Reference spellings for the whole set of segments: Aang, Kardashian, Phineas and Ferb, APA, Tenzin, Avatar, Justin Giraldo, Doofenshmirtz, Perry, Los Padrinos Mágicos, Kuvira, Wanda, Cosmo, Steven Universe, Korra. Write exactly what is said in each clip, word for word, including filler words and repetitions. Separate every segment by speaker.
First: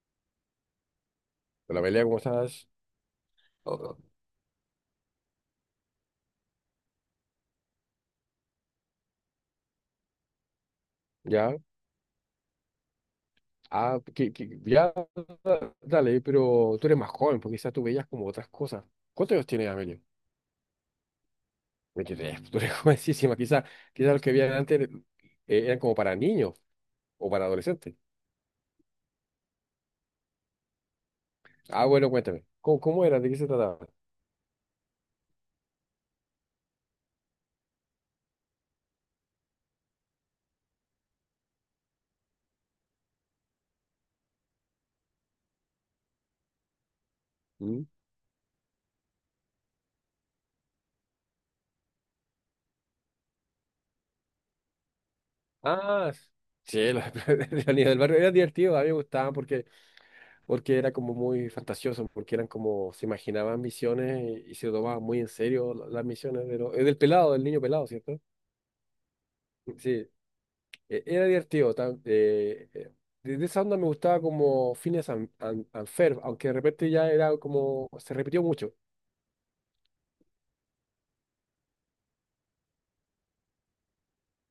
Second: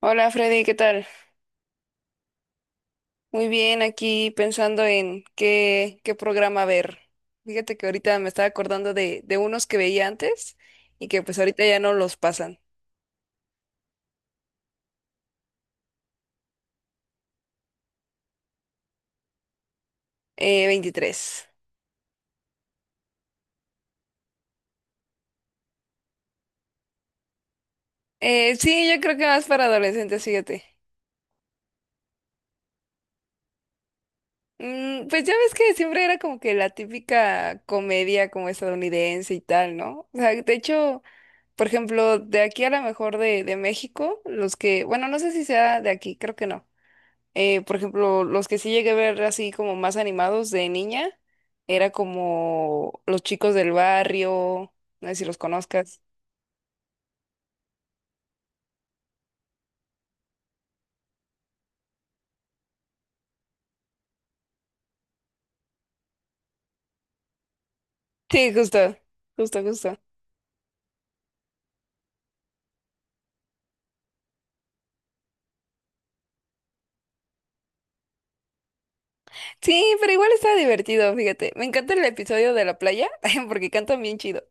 Speaker 1: Hola Freddy, ¿qué tal?
Speaker 2: Hola Amelia, ¿cómo estás?
Speaker 1: Muy bien,
Speaker 2: Oh.
Speaker 1: aquí pensando en qué, qué programa ver. Fíjate que ahorita me estaba acordando de, de unos que veía antes y que pues
Speaker 2: Ya.
Speaker 1: ahorita ya no los pasan.
Speaker 2: Ah, que, que- ya, dale, pero tú eres más joven, porque quizás tú veías como otras cosas. ¿Cuántos años tienes, Amelia?
Speaker 1: Eh, veintitrés.
Speaker 2: Veintitrés, tú eres jovencísima. Quizás quizás los que veían antes eh, eran como para niños o para adolescentes.
Speaker 1: Eh, sí, yo creo que más para adolescentes, fíjate.
Speaker 2: Ah, bueno, cuéntame, ¿cómo, cómo era? ¿De qué se trataba?
Speaker 1: Mm, pues ya ves que siempre era como que la típica comedia como estadounidense y tal, ¿no? O sea, de hecho, por ejemplo, de aquí a lo mejor de, de México, los que, bueno, no sé si sea de aquí, creo que no. Eh, por
Speaker 2: ¿Mm?
Speaker 1: ejemplo, los que sí llegué a ver así como más animados de niña, era como Los Chicos del Barrio, no sé si los conozcas.
Speaker 2: Ah, s- sí, los de la niña del barrio era divertido, a mí me gustaban porque, porque era como muy fantasioso, porque eran como, se imaginaban misiones y, y se tomaban muy en serio la- las misiones de lo- eh, del pelado, del niño pelado, cierto.
Speaker 1: Sí, justo, justo, justo.
Speaker 2: Sí, e- era divertido. Tam- eh, eh, desde esa onda me gustaba como Phineas and, and- and Ferb, aunque de repente ya era como, se repitió mucho.
Speaker 1: Sí, pero igual estaba divertido, fíjate. Me encanta el episodio de la playa porque cantan bien chido.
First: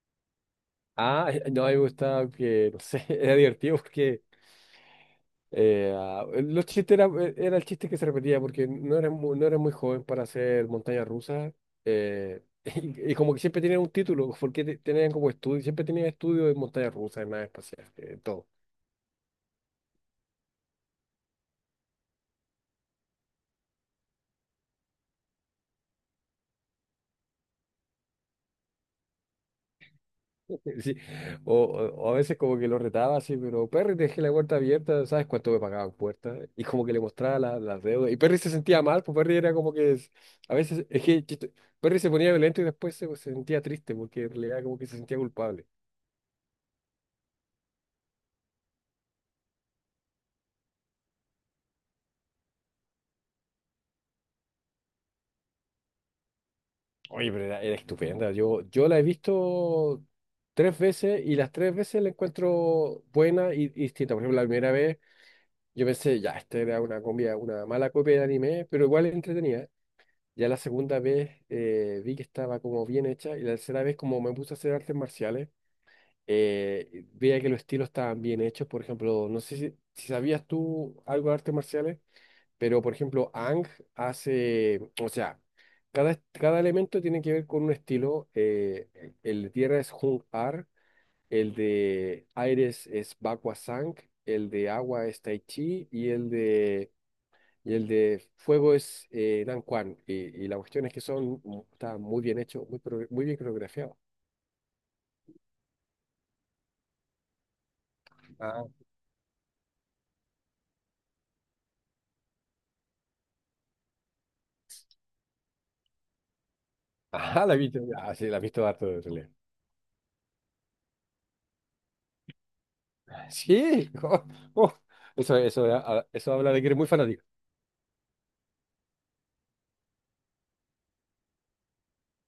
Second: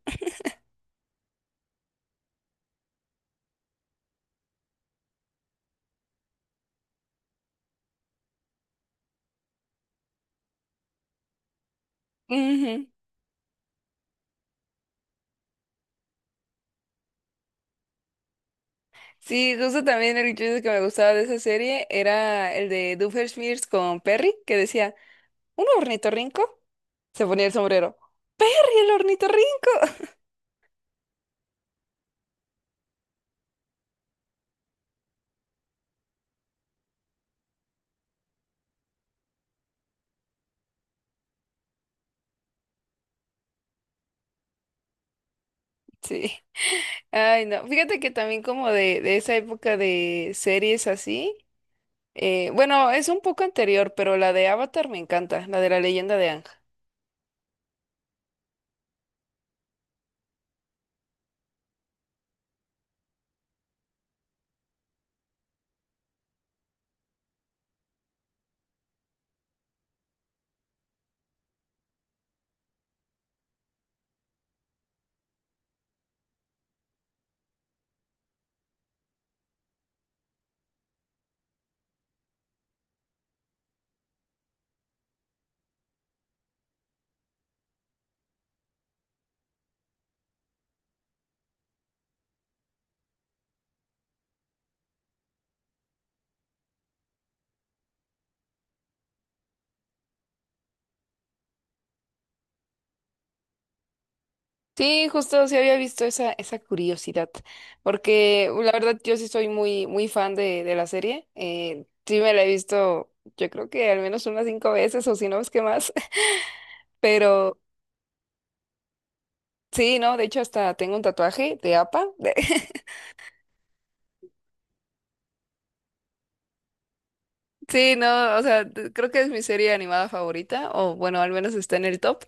Speaker 2: Ah, no, a mí me gustaba que, no sé, era divertido porque eh, ah, los chistes era, e, era el chiste que se repetía porque no eres muy, no eres muy joven para hacer montaña rusa, eh,
Speaker 1: Ujú.
Speaker 2: y, y como que siempre tenían un título, porque te- tenían como estudio, siempre tenían estudio de montaña rusa, de nave espacial, eh, todo.
Speaker 1: Sí, justo también el chiste que me gustaba de esa serie era el de Doofenshmirtz con Perry, que decía, ¿un ornitorrinco? Se ponía el sombrero. ¡Perry, el ornitorrinco!
Speaker 2: Sí. O, o- o a veces como que lo retaba así, pero Perry, te dejé la puerta abierta, ¿sabes cuánto me pagaba puerta? Y como que le mostraba la- las deudas. Y Perry se sentía mal, pues Perry era como que es- a veces, es que chiste- Perry se ponía violento y después se, se sentía triste porque en realidad como que se sentía culpable.
Speaker 1: Sí. Ay, no. Fíjate que también como de, de esa época de series así. Eh, bueno, es un poco anterior, pero la de Avatar me encanta, la de la leyenda de Aang.
Speaker 2: Oye, pero era, era estupenda. Yo, yo la he visto tres veces y las tres veces la encuentro buena y, y distinta. Por ejemplo, la primera vez yo pensé, ya, esta era una comida, una mala copia de anime, pero igual entretenida. Ya la segunda vez eh, vi que estaba como bien hecha y la tercera vez como me puse a hacer artes marciales, eh, veía que los estilos estaban bien hechos. Por ejemplo, no sé si, si sabías tú algo de artes marciales, pero por ejemplo, Ang hace, o sea, cada, est- cada elemento tiene que ver con un estilo. Eh, el el de tierra es Hung Ar, el de aire es, es Bakwa Sang, el de agua es Tai Chi y el de... Y el de fuego es eh, Dan Kwan. Y, y la cuestión es que son, está muy bien hecho, muy, pro- muy bien coreografiado.
Speaker 1: Sí, justo sí había visto esa, esa curiosidad, porque
Speaker 2: Ah,
Speaker 1: la verdad yo sí soy muy, muy fan de, de la serie. Eh, sí me la he visto, yo creo que al menos unas cinco veces o si no es que más,
Speaker 2: ajá, la he
Speaker 1: pero
Speaker 2: visto. Ah, sí, la he visto harto de realidad.
Speaker 1: sí, no, de hecho hasta tengo un tatuaje de A P A. de-
Speaker 2: Sí, oh, oh. Eso, eso, ah, ah, eso habla de que eres muy fanático.
Speaker 1: Sí, no, o sea, creo que es mi serie animada favorita, o bueno, al menos está en el top.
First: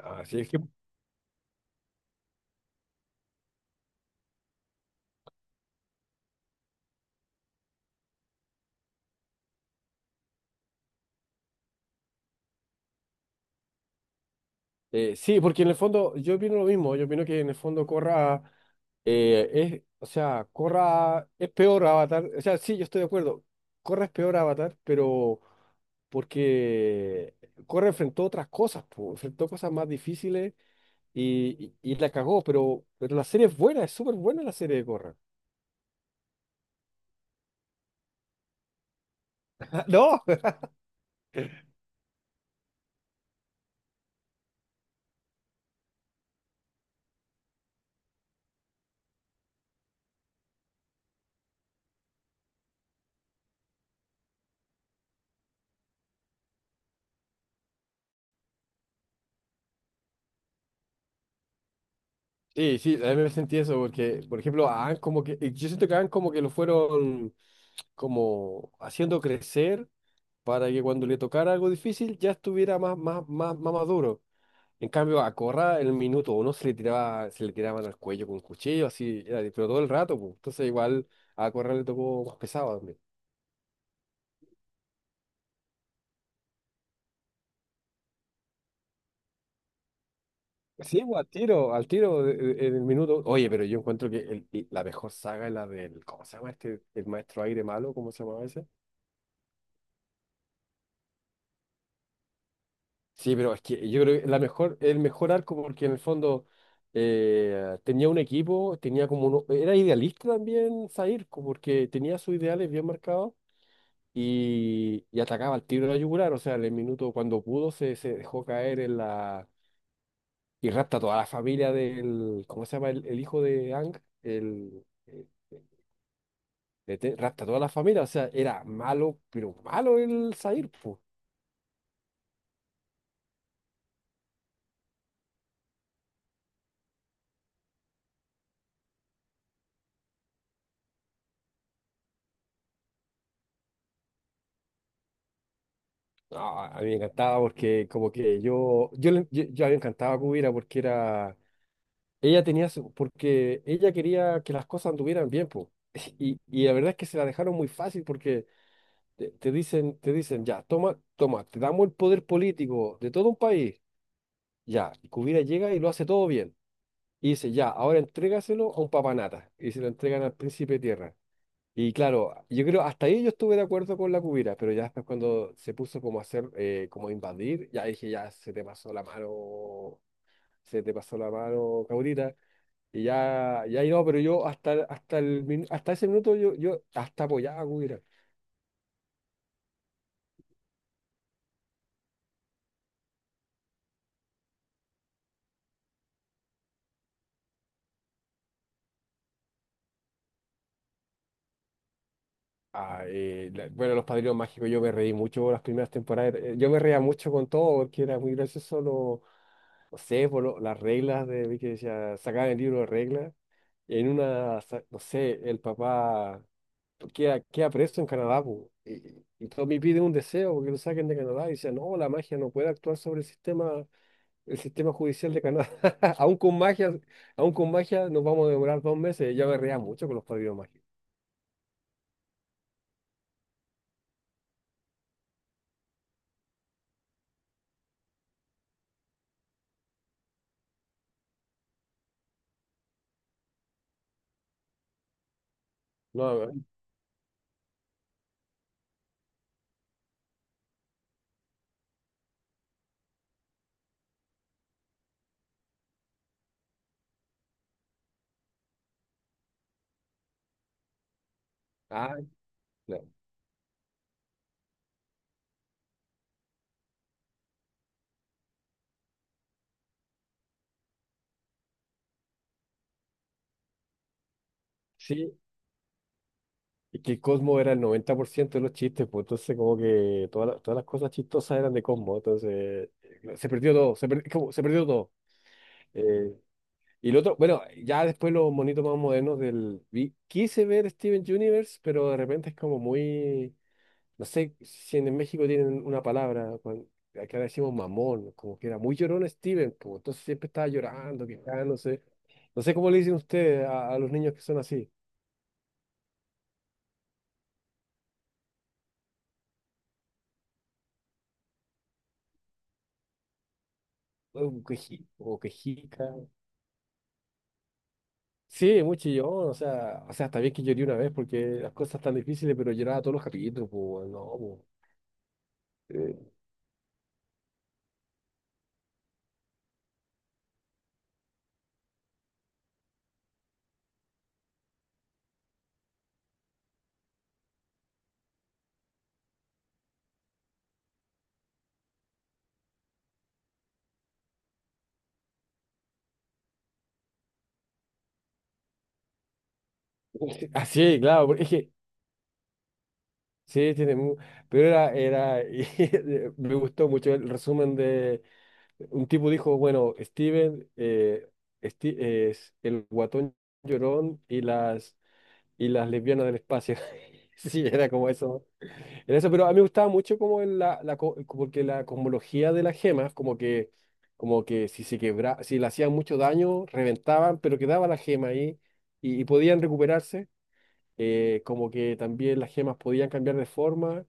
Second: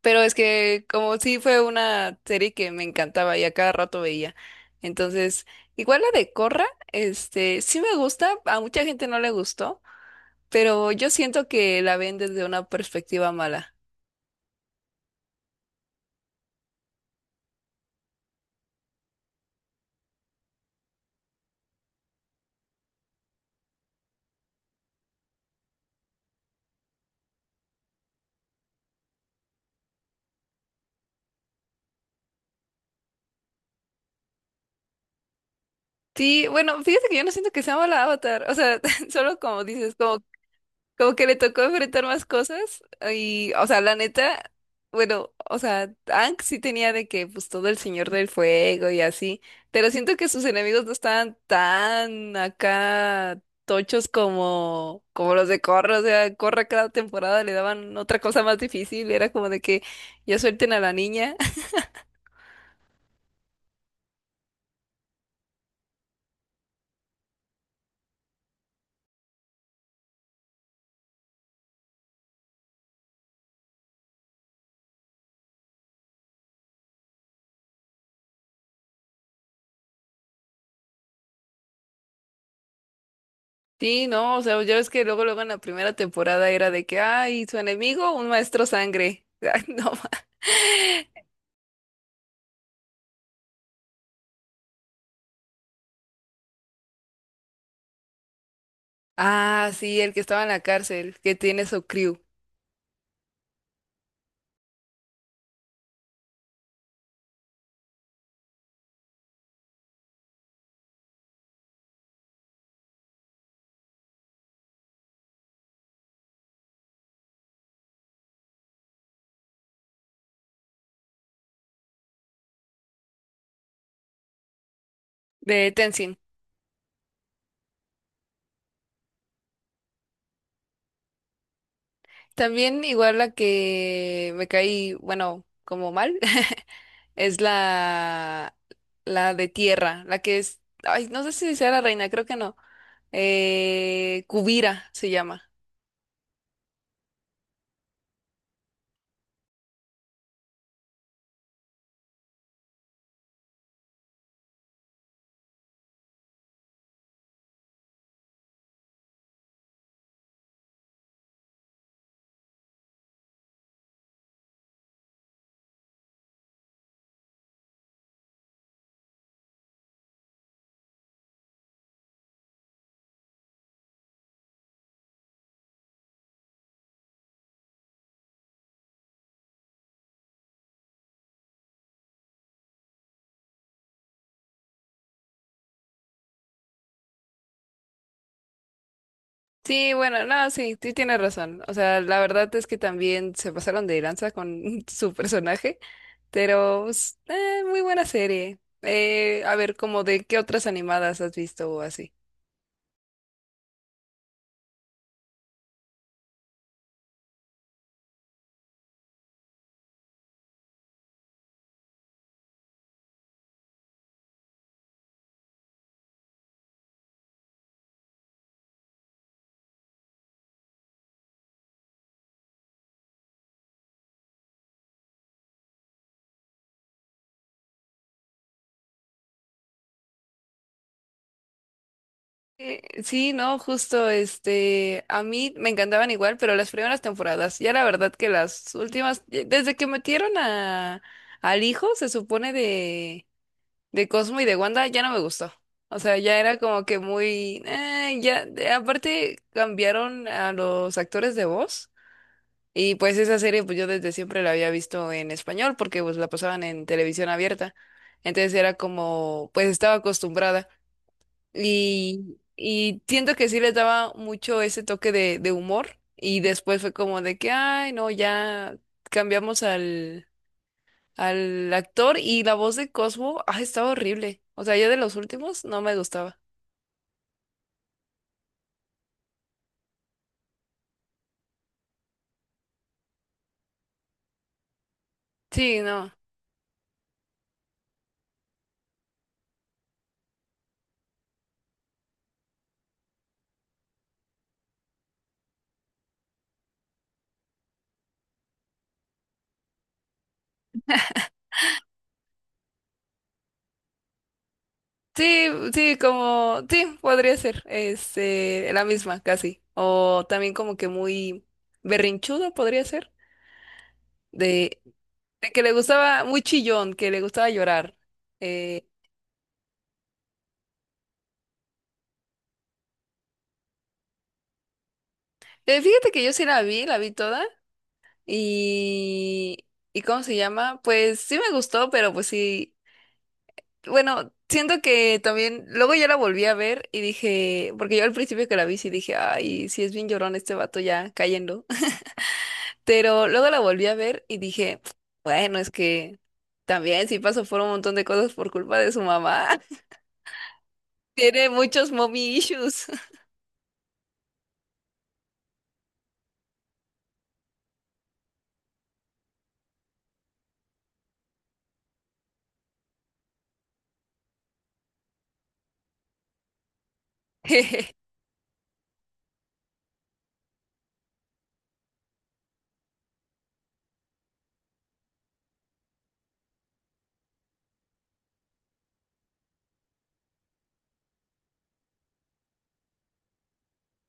Speaker 1: Pero es
Speaker 2: sí, es que
Speaker 1: que como sí fue una serie que me encantaba y a cada rato veía. Entonces, igual la de Corra, este, sí me gusta, a mucha gente no le gustó, pero yo siento que la ven desde una perspectiva mala.
Speaker 2: Eh, sí, porque en el fondo yo opino lo mismo, yo opino que en el fondo Corra eh, es, o sea, Corra es peor Avatar, o sea, sí, yo estoy de acuerdo, Corra es peor Avatar, pero porque Corra enfrentó otras cosas, po, enfrentó cosas más difíciles y, y, y la cagó, pero, pero la serie es buena, es súper buena la serie de Corra.
Speaker 1: Sí, bueno, fíjate que yo no siento que sea mala Avatar, o sea, solo como dices,
Speaker 2: No.
Speaker 1: como Como que le tocó enfrentar más cosas y, o sea, la neta, bueno, o sea, Aang sí tenía de que, pues, todo el Señor del Fuego y así, pero siento que sus enemigos no estaban tan acá tochos como, como los de Korra, o sea, Korra cada temporada le daban otra cosa más difícil, era como de que ya suelten a la niña.
Speaker 2: Sí, sí, a mí me sentí eso, porque, por ejemplo, a Aang como que, yo siento que a Aang como que lo fueron... como haciendo crecer para que cuando le tocara algo difícil ya estuviera más, más, más, más maduro. En cambio, a Corra en el minuto uno se le tiraba, se le tiraban al cuello con cuchillo, así, era pero todo el rato, pues. Entonces igual a Corra le tocó más pesado también.
Speaker 1: Sí, no, o sea, ya ves que luego, luego en la primera temporada era de que, ay, su enemigo, un maestro sangre. Ay, no.
Speaker 2: Sí, pues, al tiro, al tiro de- de- en el minuto. Oye, pero yo encuentro que el- y la mejor saga es la del, ¿cómo se llama este? El maestro aire malo, ¿cómo se llama ese?
Speaker 1: Ah, sí, el que estaba en la cárcel, que tiene su crew
Speaker 2: Sí, pero es que yo creo que la mejor, el mejor arco, porque en el fondo eh, tenía un equipo, tenía como uno, era idealista también Zair, co- porque tenía sus ideales bien marcados y, y atacaba al tiro de la yugular. O sea, en el minuto cuando pudo se, se dejó caer en la. Y rapta a toda la familia del. ¿Cómo se llama? El, el hijo de Ang, el, el-
Speaker 1: de Tenzin.
Speaker 2: de Te- rapta a toda la familia. O sea, era malo, pero malo el Zair.
Speaker 1: También igual la que me caí, bueno, como mal, es la, la de tierra, la que es, ay, no sé si sea la reina, creo que no. Eh, Kuvira se llama.
Speaker 2: No, a mí me encantaba porque como que yo, yo, le- yo, yo a mí me encantaba a Cubira porque era, ella tenía, su- porque ella quería que las cosas anduvieran bien, po. Y, y la verdad es que se la dejaron muy fácil porque te, te dicen, te dicen, ya, toma, toma, te damos el poder político de todo un país, ya, y Cubira llega y lo hace todo bien. Y dice, ya, ahora entrégaselo a un papanata. Y se lo entregan al príncipe de tierra. Y claro, yo creo, hasta ahí yo estuve de acuerdo con la cubira, pero ya después cuando se puso como a hacer, eh, como a invadir, ya dije, ya se te pasó la mano, se te pasó la mano, caudita, y ya, ya ahí no, pero yo hasta, hasta, el, min- hasta ese minuto yo, yo hasta apoyaba a cubira.
Speaker 1: Sí, bueno, no, sí, sí tienes razón. O sea, la verdad es que también se pasaron de lanza con su personaje, pero pues, eh, muy buena serie. Eh, a ver, como de qué otras animadas has visto o así.
Speaker 2: Ah, eh, la- bueno, Los Padrinos Mágicos, yo me reí mucho las primeras temporadas, eh, yo me reía mucho con todo, porque era muy gracioso, lo, no sé, por lo- las reglas de, vi que decía, sacaban el libro de reglas, en una, sa- no sé, el papá... queda, queda preso en Canadá, po. Y, y Tommy pide un deseo porque lo saquen de Canadá y dice, no, la magia no puede actuar sobre el sistema, el sistema judicial de Canadá. Aún con magia, aún con magia nos vamos a demorar dos meses. Ya me reía mucho con los padrinos mágicos.
Speaker 1: Eh, sí, no, justo, este, a mí me encantaban igual, pero las primeras temporadas, ya la verdad que las últimas, eh, desde que metieron a, al hijo, se supone de Cosmo y de Wanda ya no me gustó. O sea, ya
Speaker 2: No,
Speaker 1: era
Speaker 2: no.
Speaker 1: como que muy... eh, ya, de- aparte cambiaron a los actores de voz y pues esa serie pues yo desde siempre la había visto en español porque pues la pasaban en televisión abierta. Entonces era como, pues estaba acostumbrada
Speaker 2: Ah,
Speaker 1: y, y
Speaker 2: claro.
Speaker 1: siento que sí les daba mucho ese toque de, de humor y después fue como de que, ay, no, ya cambiamos al al actor y la voz de Cosmo, ah, estaba horrible. O sea, yo de los
Speaker 2: Sí,
Speaker 1: últimos no me gustaba.
Speaker 2: y que Cosmo era el noventa por ciento de los chistes, pues entonces como que todas las, todas las cosas chistosas eran de Cosmo, entonces eh, se, perdió todo, se, per- como- se perdió todo.
Speaker 1: Sí, no.
Speaker 2: Eh, Y el otro, bueno, ya después los monitos más modernos del... vi- Quise ver Steven Universe, pero de repente es como muy... No sé si en México tienen una palabra, cuan- acá le decimos mamón, como que era muy llorón Steven, como entonces siempre estaba llorando, quejándose. No sé cómo le dicen ustedes a, a los niños que son así,
Speaker 1: Sí, sí, como, sí, podría ser, este, la misma, casi. O también como que muy berrinchudo podría ser,
Speaker 2: o
Speaker 1: de,
Speaker 2: queji- o
Speaker 1: de que le
Speaker 2: quejica.
Speaker 1: gustaba, muy chillón, que le gustaba llorar.
Speaker 2: Sí,
Speaker 1: Eh,
Speaker 2: muy chillón, o sea, o sea, está bien que lloré una vez porque las cosas están difíciles, pero lloraba todos los capítulos, pues, no,
Speaker 1: eh,
Speaker 2: pues.
Speaker 1: fíjate
Speaker 2: Eh,
Speaker 1: que yo sí la vi, la vi toda, y, ¿y cómo se llama? Pues sí me gustó, pero pues sí. Bueno, siento que también, luego ya la volví a ver y dije, porque yo al principio que la vi sí dije, ay, sí es bien llorón este vato ya cayendo, pero luego la volví a ver y dije, bueno, es que también sí pasó por un montón de cosas por culpa de su mamá,
Speaker 2: Así, claro, porque
Speaker 1: tiene
Speaker 2: es que
Speaker 1: muchos mommy issues.
Speaker 2: sí, tiene mu- pero era, era, y me gustó mucho el resumen de, un tipo dijo, bueno, Steven eh, Sti- es el guatón llorón y las, y las lesbianas del espacio. Sí, era como eso, era eso, pero a mí me gustaba mucho como el- la, la, co- porque la cosmología de las gemas, como que, como que si se quebra, si le hacían mucho daño, reventaban, pero quedaba la gema ahí y y podían recuperarse eh, como que también las gemas podían cambiar de forma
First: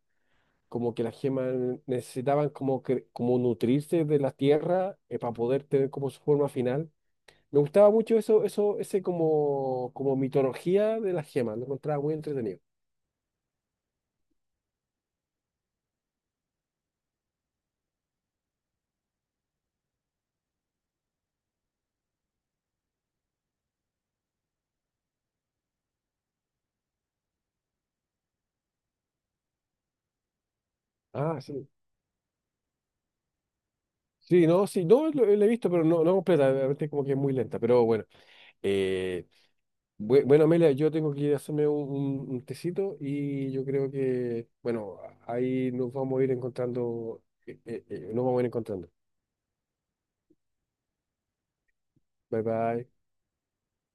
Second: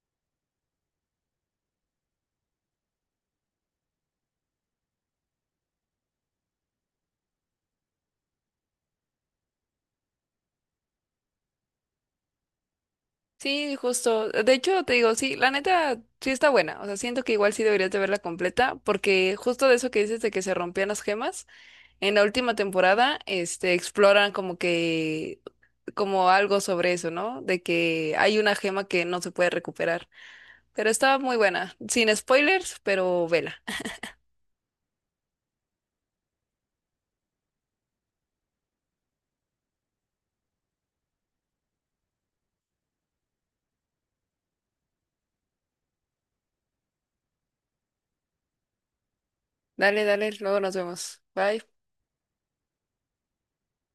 Speaker 2: como que las gemas necesitaban como, que, como nutrirse de la tierra eh, para poder tener como su forma final. Me gustaba mucho eso, eso, ese como, como mitología de las gemas, lo encontraba muy entretenido.
Speaker 1: Sí, justo, de hecho te digo, sí, la neta sí está buena, o sea, siento que igual sí deberías de verla completa, porque justo de eso que dices de que se rompían las gemas. En la última temporada, este, exploran como que como algo sobre eso, ¿no? De que hay una gema que no se puede recuperar. Pero está muy
Speaker 2: Ah, sí.
Speaker 1: buena. Sin spoilers, pero vela.
Speaker 2: Sí, no, sí, no, lo, lo he visto, pero no, no completa, realmente como que es muy lenta, pero bueno. Eh, bue- bueno, Amelia, yo tengo que ir a hacerme un, un- un tecito y yo creo que, bueno, ahí nos vamos a ir encontrando, eh, eh, eh, nos vamos a ir encontrando.
Speaker 1: Dale, dale, luego nos vemos. Bye.
Speaker 2: Bye bye.